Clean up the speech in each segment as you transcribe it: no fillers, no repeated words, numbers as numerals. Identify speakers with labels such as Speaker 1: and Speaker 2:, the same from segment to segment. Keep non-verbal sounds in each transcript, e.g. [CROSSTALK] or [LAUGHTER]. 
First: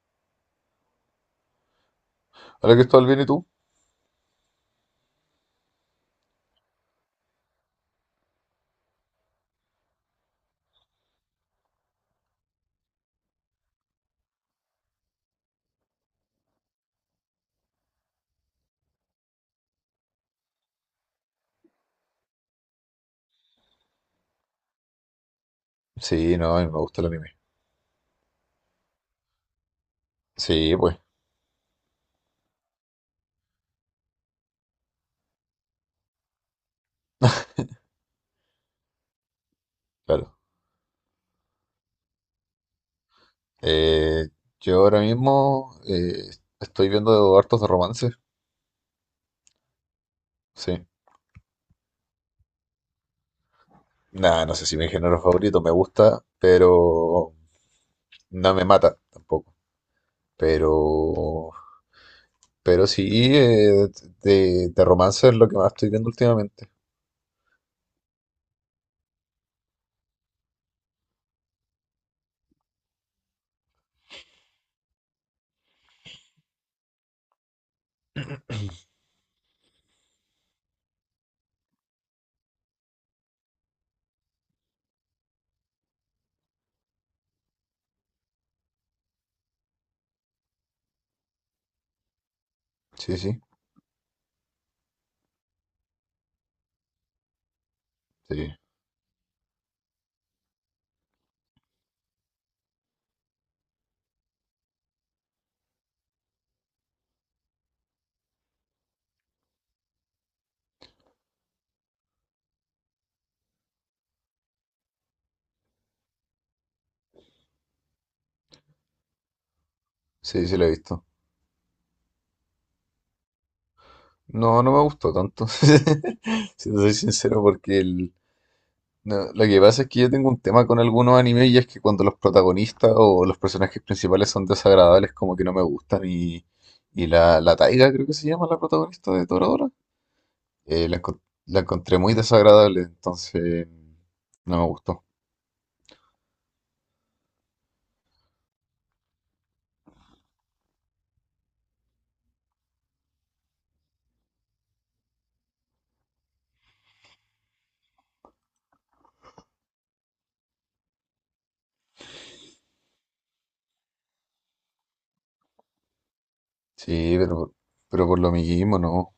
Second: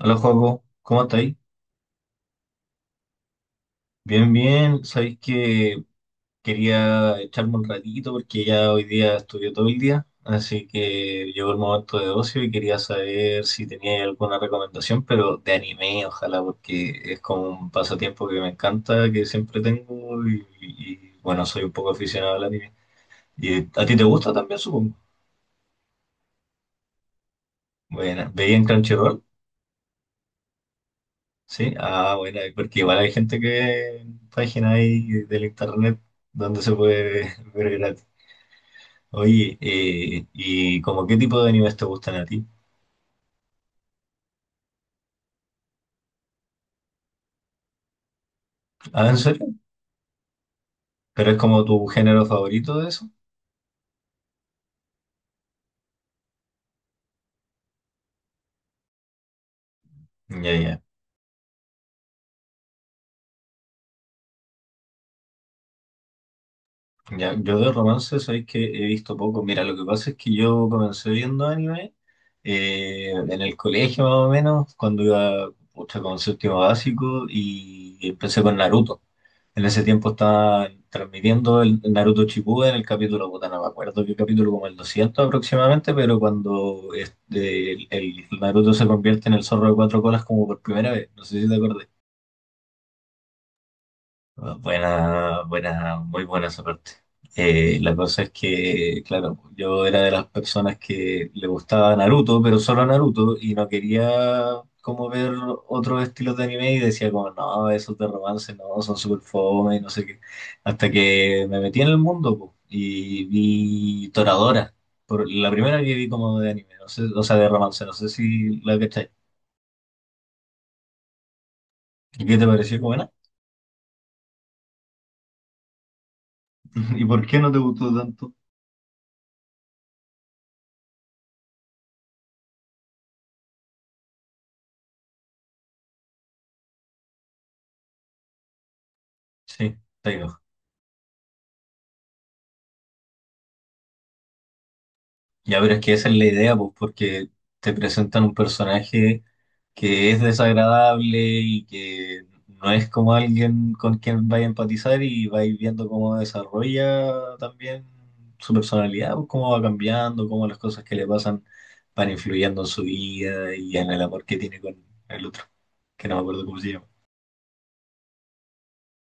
Speaker 1: Hola, Joaco, ¿cómo estáis?
Speaker 2: Hola Cristóbal, ¿bien y tú?
Speaker 1: Bien, bien. Sabéis que quería echarme un ratito porque ya hoy día estudié todo el día, así que llegó el momento de ocio y quería saber si tenía alguna recomendación, pero de anime, ojalá, porque es como un pasatiempo que me encanta, que siempre tengo y bueno, soy un poco aficionado al anime. ¿Y a ti te gusta también, supongo?
Speaker 2: Sí, no, a mí me gusta el anime.
Speaker 1: Bueno, ¿veía en Crunchyroll?
Speaker 2: Sí, pues,
Speaker 1: Sí, ah, bueno, porque igual hay gente que página ahí del internet donde se puede [LAUGHS] ver gratis. Oye,
Speaker 2: claro.
Speaker 1: ¿y como qué tipo de animes te gustan a ti?
Speaker 2: Eh, yo ahora mismo estoy viendo hartos de romance.
Speaker 1: Ah, ¿en serio?
Speaker 2: Sí.
Speaker 1: ¿Pero es como tu género favorito de eso?
Speaker 2: Nada, no sé si mi género favorito me gusta, pero no me mata tampoco.
Speaker 1: Ya, ya.
Speaker 2: Pero, pero sí, de romance es lo que más estoy viendo últimamente.
Speaker 1: Ya, yo de romance sabéis que he visto poco. Mira, lo que pasa es que yo comencé viendo anime en el colegio más o menos, cuando iba pucha, con séptimo básico y empecé con Naruto. En ese tiempo estaba transmitiendo el Naruto Shippuden en el capítulo, puta, no me acuerdo qué capítulo, como el 200 aproximadamente, pero cuando este, el Naruto se convierte en el zorro de cuatro colas como por primera vez, no sé si te acuerdas.
Speaker 2: Sí, sí,
Speaker 1: Buena, buena, muy buena esa parte. La cosa es
Speaker 2: sí,
Speaker 1: que, claro, yo era de las personas que le gustaba Naruto, pero solo Naruto, y no quería como ver otros estilos de anime y decía como, no, esos de romance, no, son súper fome y no sé qué. Hasta que me metí en el mundo po, y vi Toradora, por, la primera que vi como de anime, no sé, o sea, de romance, no sé si la cachai.
Speaker 2: sí, lo he visto.
Speaker 1: ¿Y qué te pareció buena?
Speaker 2: No, no me gustó tanto, [LAUGHS] si te soy
Speaker 1: [LAUGHS] ¿Y por qué
Speaker 2: sincero,
Speaker 1: no te gustó tanto?
Speaker 2: No, lo que pasa es que yo tengo un tema con algunos animes y es que cuando los protagonistas o los personajes principales son desagradables, como que no me gustan. Y la Taiga, creo que se llama la protagonista de
Speaker 1: Sí,
Speaker 2: Toradora,
Speaker 1: está.
Speaker 2: eh, la, encon- la encontré muy desagradable, entonces no me gustó.
Speaker 1: Ya, pero es que esa es la idea, pues, porque te presentan un personaje que es desagradable y que no es como alguien con quien vaya a empatizar y vais viendo cómo desarrolla también su personalidad, pues, cómo va cambiando, cómo las cosas que le pasan van influyendo en su vida y en el amor que tiene con el otro, que no me acuerdo cómo se llama.
Speaker 2: Sí, pero por lo mismo,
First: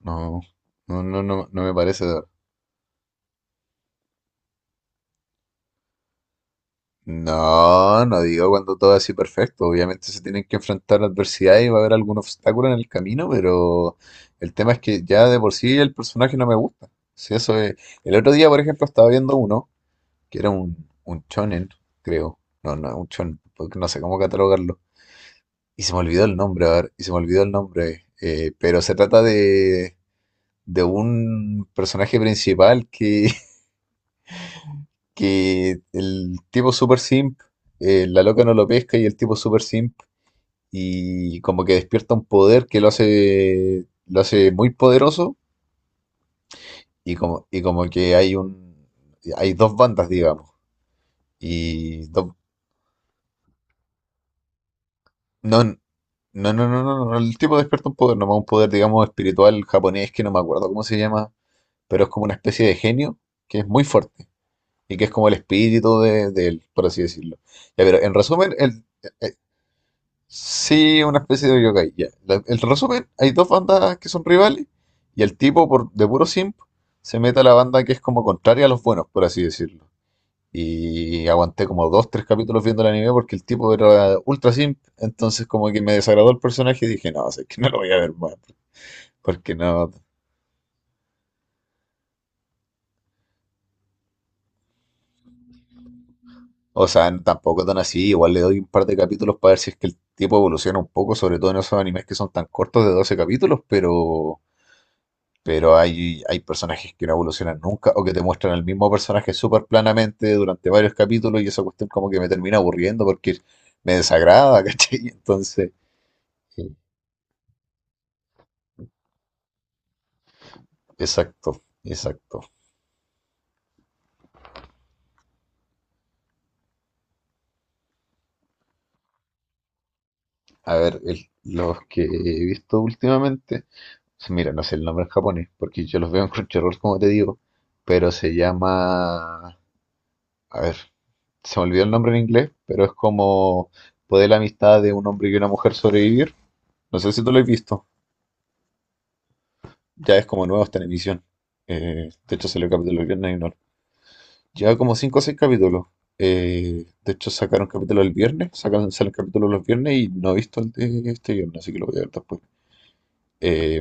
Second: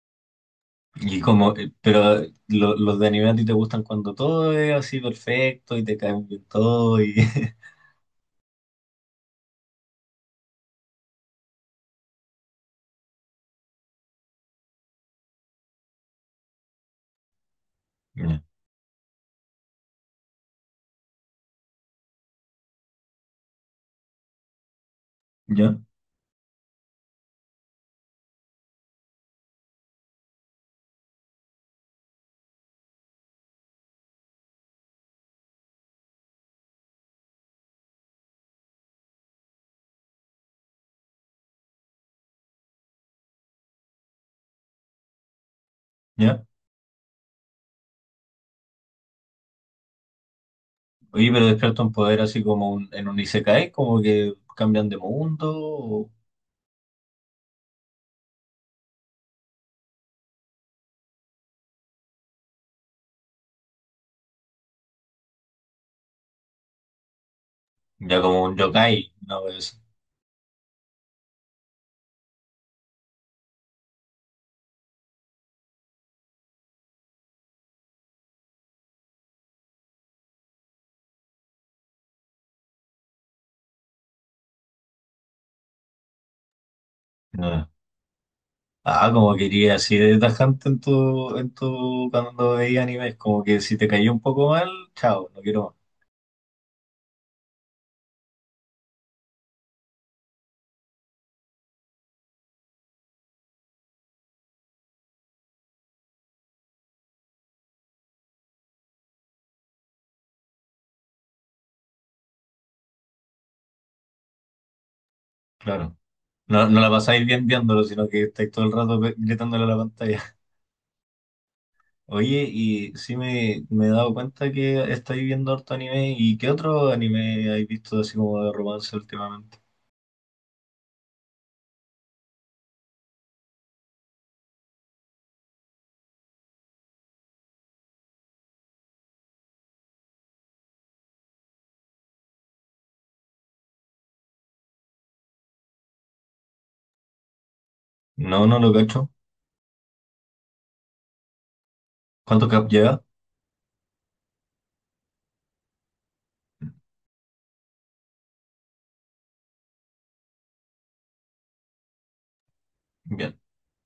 Speaker 2: no,
Speaker 1: Y como,
Speaker 2: no me parece.
Speaker 1: pero los de anime a ti te gustan cuando todo es así perfecto y te caen bien todo y... [LAUGHS]
Speaker 2: No, no digo cuando todo es así perfecto. Obviamente se tienen que enfrentar a adversidad y va a haber algún obstáculo en el camino, pero el tema es que ya de por sí el personaje no me gusta. Si eso es... El otro
Speaker 1: Ya,
Speaker 2: día, por ejemplo, estaba viendo uno que era un shonen, creo. No, no, un shonen, porque no sé cómo catalogarlo.
Speaker 1: ya,
Speaker 2: Y se me olvidó el nombre, a ver, y se me olvidó el nombre. Pero se trata de un personaje principal que, [LAUGHS] que el tipo super simp, la loca no lo pesca y el tipo super simp y como que despierta un poder que lo hace muy poderoso
Speaker 1: ya.
Speaker 2: y como que hay un, hay dos bandas, digamos,
Speaker 1: Oye, pero despiertan
Speaker 2: y
Speaker 1: poder
Speaker 2: dos-
Speaker 1: así como en un Isekai, como que cambian de mundo,
Speaker 2: no, no,
Speaker 1: o
Speaker 2: no, el tipo despierta un poder, nomás un poder, digamos, espiritual japonés que no me acuerdo cómo se llama, pero es como una especie de genio que es muy fuerte y que es como el espíritu de él, por así decirlo. Ya, pero en
Speaker 1: ya como
Speaker 2: resumen,
Speaker 1: un yokai, una vez así.
Speaker 2: Sí, una especie de yokai. Ya. El resumen, hay dos bandas que son rivales y el tipo por, de puro simp se mete a la banda que es como contraria a los buenos, por así decirlo. Y aguanté como dos, tres capítulos viendo el anime porque el tipo era ultra simp, entonces como que me desagradó el personaje y dije, no, sé que
Speaker 1: No.
Speaker 2: no lo voy a ver más,
Speaker 1: Ah, como
Speaker 2: porque
Speaker 1: quería
Speaker 2: no,
Speaker 1: así de tajante en tu, cuando veía animes, como que si te cayó un poco mal, chao, no quiero más,
Speaker 2: o sea, tampoco tan así, igual le doy un par de capítulos para ver si es que el tipo evoluciona un poco, sobre todo en esos animes que son tan cortos de 12 capítulos, pero hay personajes que no evolucionan nunca o que te muestran el mismo personaje súper planamente durante varios capítulos y esa cuestión como que me termina aburriendo porque me desagrada, [LAUGHS] ¿cachai? Entonces,
Speaker 1: claro. No,
Speaker 2: eh,
Speaker 1: no la pasáis bien viéndolo, sino que estáis todo el rato gritándole a la pantalla. [LAUGHS]
Speaker 2: exacto,
Speaker 1: Oye,
Speaker 2: exacto.
Speaker 1: y sí me he dado cuenta que estáis viendo harto anime, ¿y qué otro anime habéis visto así como de romance últimamente?
Speaker 2: A ver, los que he visto últimamente, mira, no sé el nombre en japonés porque yo los veo en Crunchyroll como te digo, pero se llama, a ver, se me olvidó el nombre en inglés, pero es como poder la amistad de un hombre y una mujer sobrevivir. No sé si tú lo has visto.
Speaker 1: No, no lo cacho.
Speaker 2: Ya es como nuevo, está en emisión. De
Speaker 1: ¿Cuánto
Speaker 2: hecho,
Speaker 1: cap
Speaker 2: salió el
Speaker 1: lleva?
Speaker 2: capítulo el viernes y no. Lleva como 5 o 6 capítulos. De hecho, sacaron capítulo el viernes, sacaron, salen capítulos los viernes y no he visto el de este viernes, así que lo voy a ver después. Eh,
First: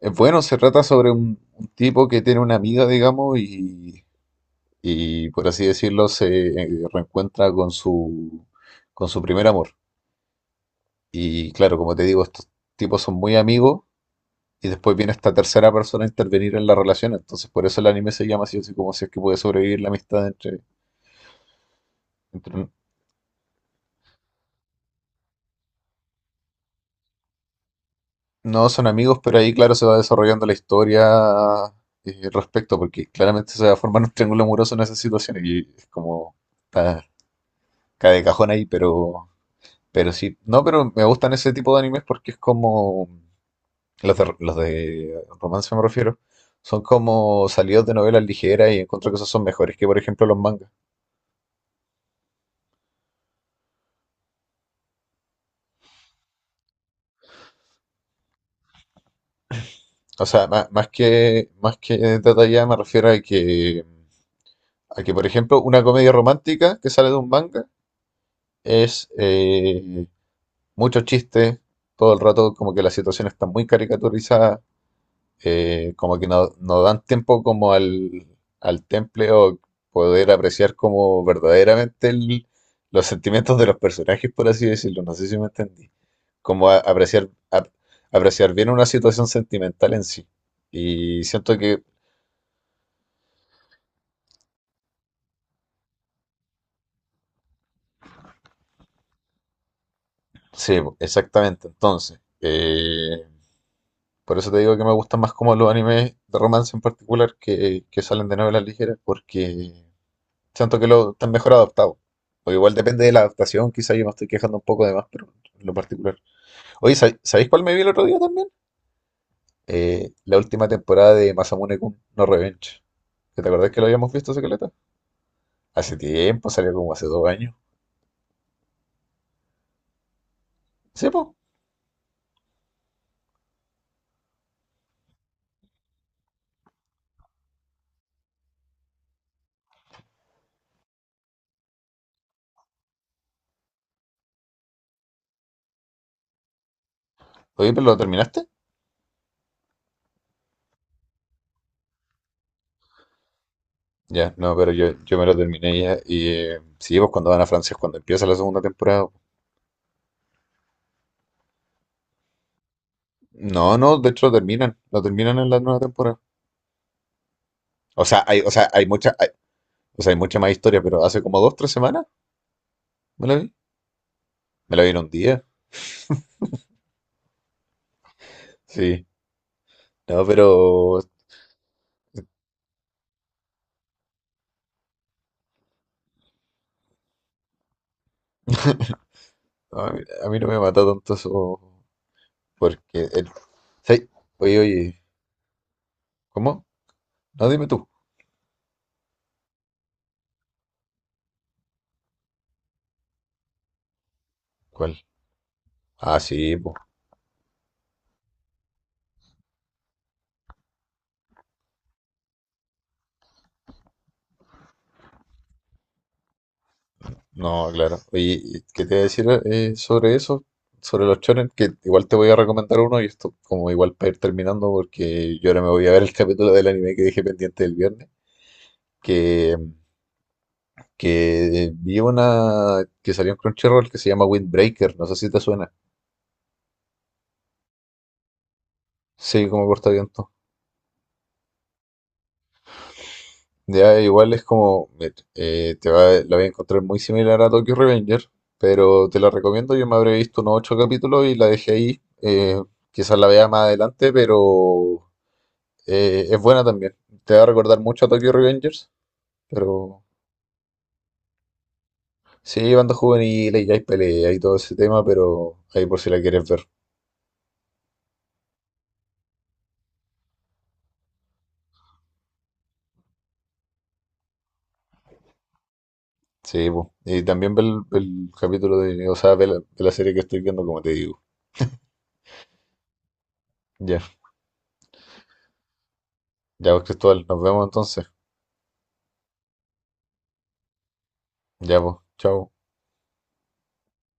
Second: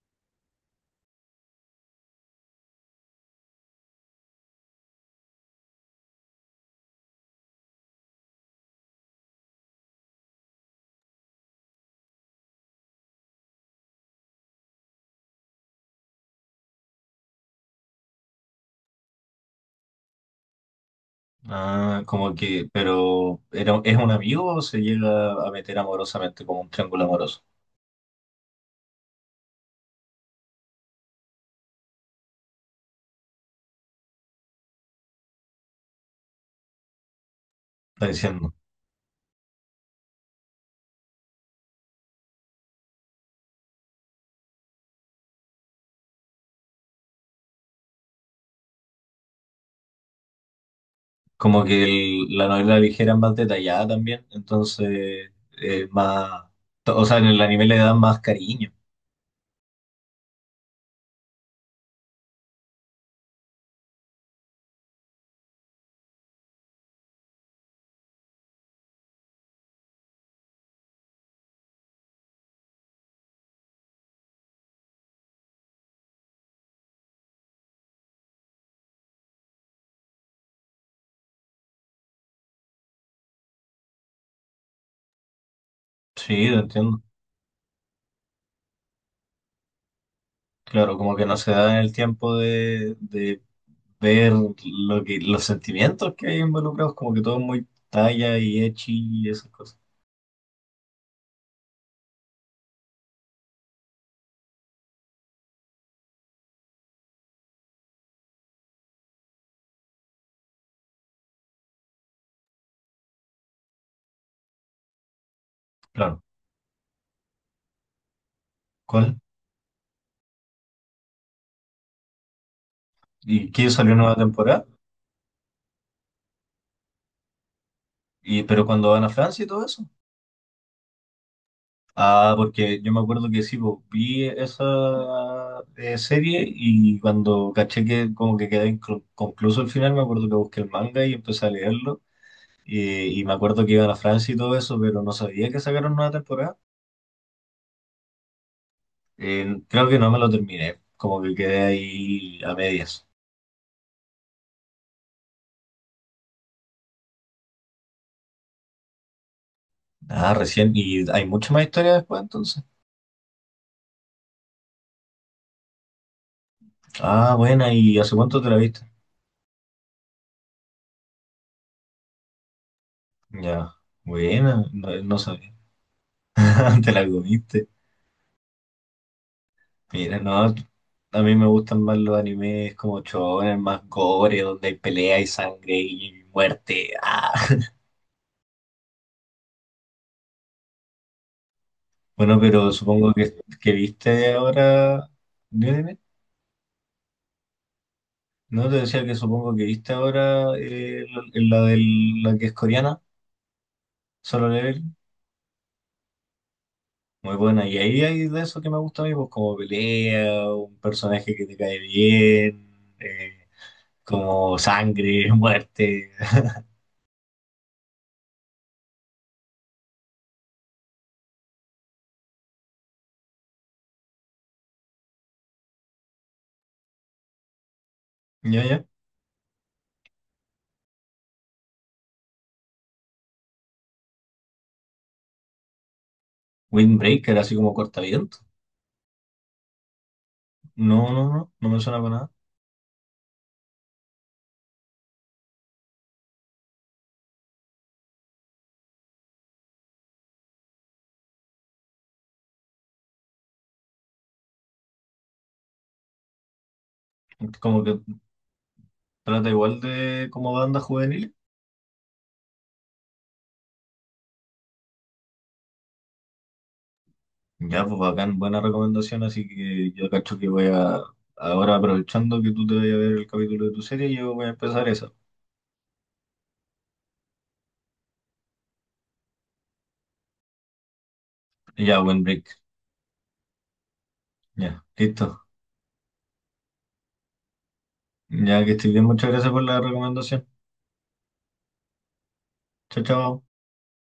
Speaker 2: es bueno, se trata sobre un tipo que tiene una amiga, digamos, y por así decirlo, se reencuentra con su primer amor. Y claro, como te digo, estos tipos son muy amigos. Y después viene esta tercera persona a intervenir en la relación. Entonces, por eso el anime se llama así, así como si es que puede sobrevivir la amistad entre,
Speaker 1: Ah, como
Speaker 2: entre-
Speaker 1: que, pero ¿era, es un amigo o se llega a meter amorosamente como un triángulo amoroso?
Speaker 2: No son amigos, pero ahí, claro, se va desarrollando la historia respecto, porque claramente se va a formar un triángulo amoroso en esas situaciones. Y es como. Está,
Speaker 1: Está
Speaker 2: cae de
Speaker 1: diciendo.
Speaker 2: cajón ahí, pero. Pero sí. No, pero me gustan ese tipo de animes porque es como. Los de romance me refiero. Son como salidos de novelas ligeras y encuentro que esos son mejores que, por ejemplo, los mangas.
Speaker 1: Como que la novela ligera es más detallada también, entonces eh, más, o sea, en el anime le dan más cariño.
Speaker 2: O sea, más que detallada me refiero a que, por ejemplo, una comedia romántica que sale de un manga es mucho chiste, todo el rato como que la situación está muy caricaturizada, como que no, no dan tiempo como al, al temple o poder apreciar como verdaderamente los sentimientos de los personajes, por así decirlo, no sé si me entendí,
Speaker 1: Sí, lo
Speaker 2: como
Speaker 1: entiendo.
Speaker 2: apreciar, apreciar bien una situación sentimental en sí.
Speaker 1: Claro, como
Speaker 2: Y
Speaker 1: que no se
Speaker 2: siento
Speaker 1: da
Speaker 2: que
Speaker 1: el tiempo de ver lo que, los sentimientos que hay involucrados, como que todo es muy talla y echi y esas cosas.
Speaker 2: sí, po, exactamente. Entonces, por eso te digo que me gustan más como los animes de romance en particular que salen de novelas ligeras, porque siento que lo están mejor adaptados. O igual depende de la adaptación, quizás yo me estoy quejando un poco de más, pero en lo particular.
Speaker 1: Claro.
Speaker 2: Oye, ¿sabéis cuál me vi el otro día también?
Speaker 1: ¿Cuál?
Speaker 2: La última temporada de Masamune-kun no Revenge. ¿Que ¿Te
Speaker 1: ¿Y qué
Speaker 2: acordás que lo
Speaker 1: salió
Speaker 2: habíamos
Speaker 1: nueva
Speaker 2: visto, hace
Speaker 1: temporada?
Speaker 2: Secreta? Hace tiempo, salió como hace 2 años.
Speaker 1: ¿Y pero cuando van a Francia y todo eso?
Speaker 2: Sí, pues.
Speaker 1: Ah, porque yo me acuerdo que sí, pues, vi esa serie y cuando caché que como que quedé inconcluso el final, me acuerdo que busqué el manga y empecé a leerlo. Y me acuerdo que iban a Francia y todo eso, pero no sabía que sacaron una temporada.
Speaker 2: Oye, pero ¿lo terminaste?
Speaker 1: Creo que no me lo terminé, como que quedé ahí a medias.
Speaker 2: Ya, no, pero yo me lo terminé ya. Y sí, pues cuando van a Francia es cuando empieza la segunda temporada.
Speaker 1: Ah, recién, y hay mucha más historia después entonces.
Speaker 2: No, no, de hecho lo terminan en la nueva temporada.
Speaker 1: Ah, buena, ¿y hace cuánto te
Speaker 2: O
Speaker 1: la
Speaker 2: sea,
Speaker 1: viste?
Speaker 2: hay mucha, o sea, hay mucha más historia, pero hace como 2, 3 semanas me la vi.
Speaker 1: Ya, buena,
Speaker 2: Me la vi en
Speaker 1: no,
Speaker 2: un
Speaker 1: no
Speaker 2: día.
Speaker 1: sabía. [LAUGHS] Te la comiste.
Speaker 2: Sí.
Speaker 1: Mira,
Speaker 2: No,
Speaker 1: no,
Speaker 2: pero
Speaker 1: a mí me gustan más los animes como shonen, más gore, donde hay pelea y sangre y muerte. ¡Ah!
Speaker 2: [LAUGHS] no, a mí no me mata tanto eso.
Speaker 1: Bueno, pero
Speaker 2: Porque
Speaker 1: supongo
Speaker 2: el-
Speaker 1: que
Speaker 2: sí,
Speaker 1: viste
Speaker 2: oye, oye,
Speaker 1: ahora... Dime, dime.
Speaker 2: ¿cómo? No, dime tú.
Speaker 1: No, te decía que supongo que viste ahora la que es coreana, Solo Level.
Speaker 2: ¿Cuál? Ah, sí, pues.
Speaker 1: Muy buena. Y ahí hay de eso que me gusta a mí, pues como pelea, un personaje que te cae bien, como sangre, [LAUGHS] muerte.
Speaker 2: No, claro. Oye, y ¿qué te voy a decir sobre eso? Sobre los shonen, que igual te voy a recomendar uno y esto como igual para ir terminando porque yo ahora me voy a ver el [LAUGHS] capítulo del anime que dejé pendiente el viernes,
Speaker 1: Ya, ya.
Speaker 2: que, que vi una que salió en Crunchyroll que se llama Windbreaker, no sé si te suena.
Speaker 1: Windbreaker, así como cortavientos.
Speaker 2: Sí, como cortaviento.
Speaker 1: No, no, no, no me suena para nada.
Speaker 2: Ya igual es como, mira, te va, la voy a encontrar muy similar a Tokyo Revenger, pero te la recomiendo, yo me habré visto unos 8 capítulos y la dejé ahí. Quizás la vea más adelante, pero eh, es buena también. Te va a recordar
Speaker 1: Como que
Speaker 2: mucho a Tokyo Revengers,
Speaker 1: trata igual
Speaker 2: pero
Speaker 1: de como banda juvenil.
Speaker 2: sí, banda juvenil y hay pelea y todo ese tema, pero ahí por si la quieres ver.
Speaker 1: Ya, pues bacán, buena recomendación, así que yo cacho que voy a, ahora aprovechando que tú te vayas a ver el capítulo de tu serie, yo voy a empezar esa.
Speaker 2: Sí, po. Y también ve el capítulo de, o sea, ve la serie que estoy viendo, como te digo.
Speaker 1: Ya, buen break,
Speaker 2: Ya,
Speaker 1: ya, listo.
Speaker 2: ya, pues, Cristóbal, nos vemos entonces.
Speaker 1: Ya que estoy bien, muchas gracias por la recomendación.
Speaker 2: Ya, pues, chao.
Speaker 1: Chao, chao.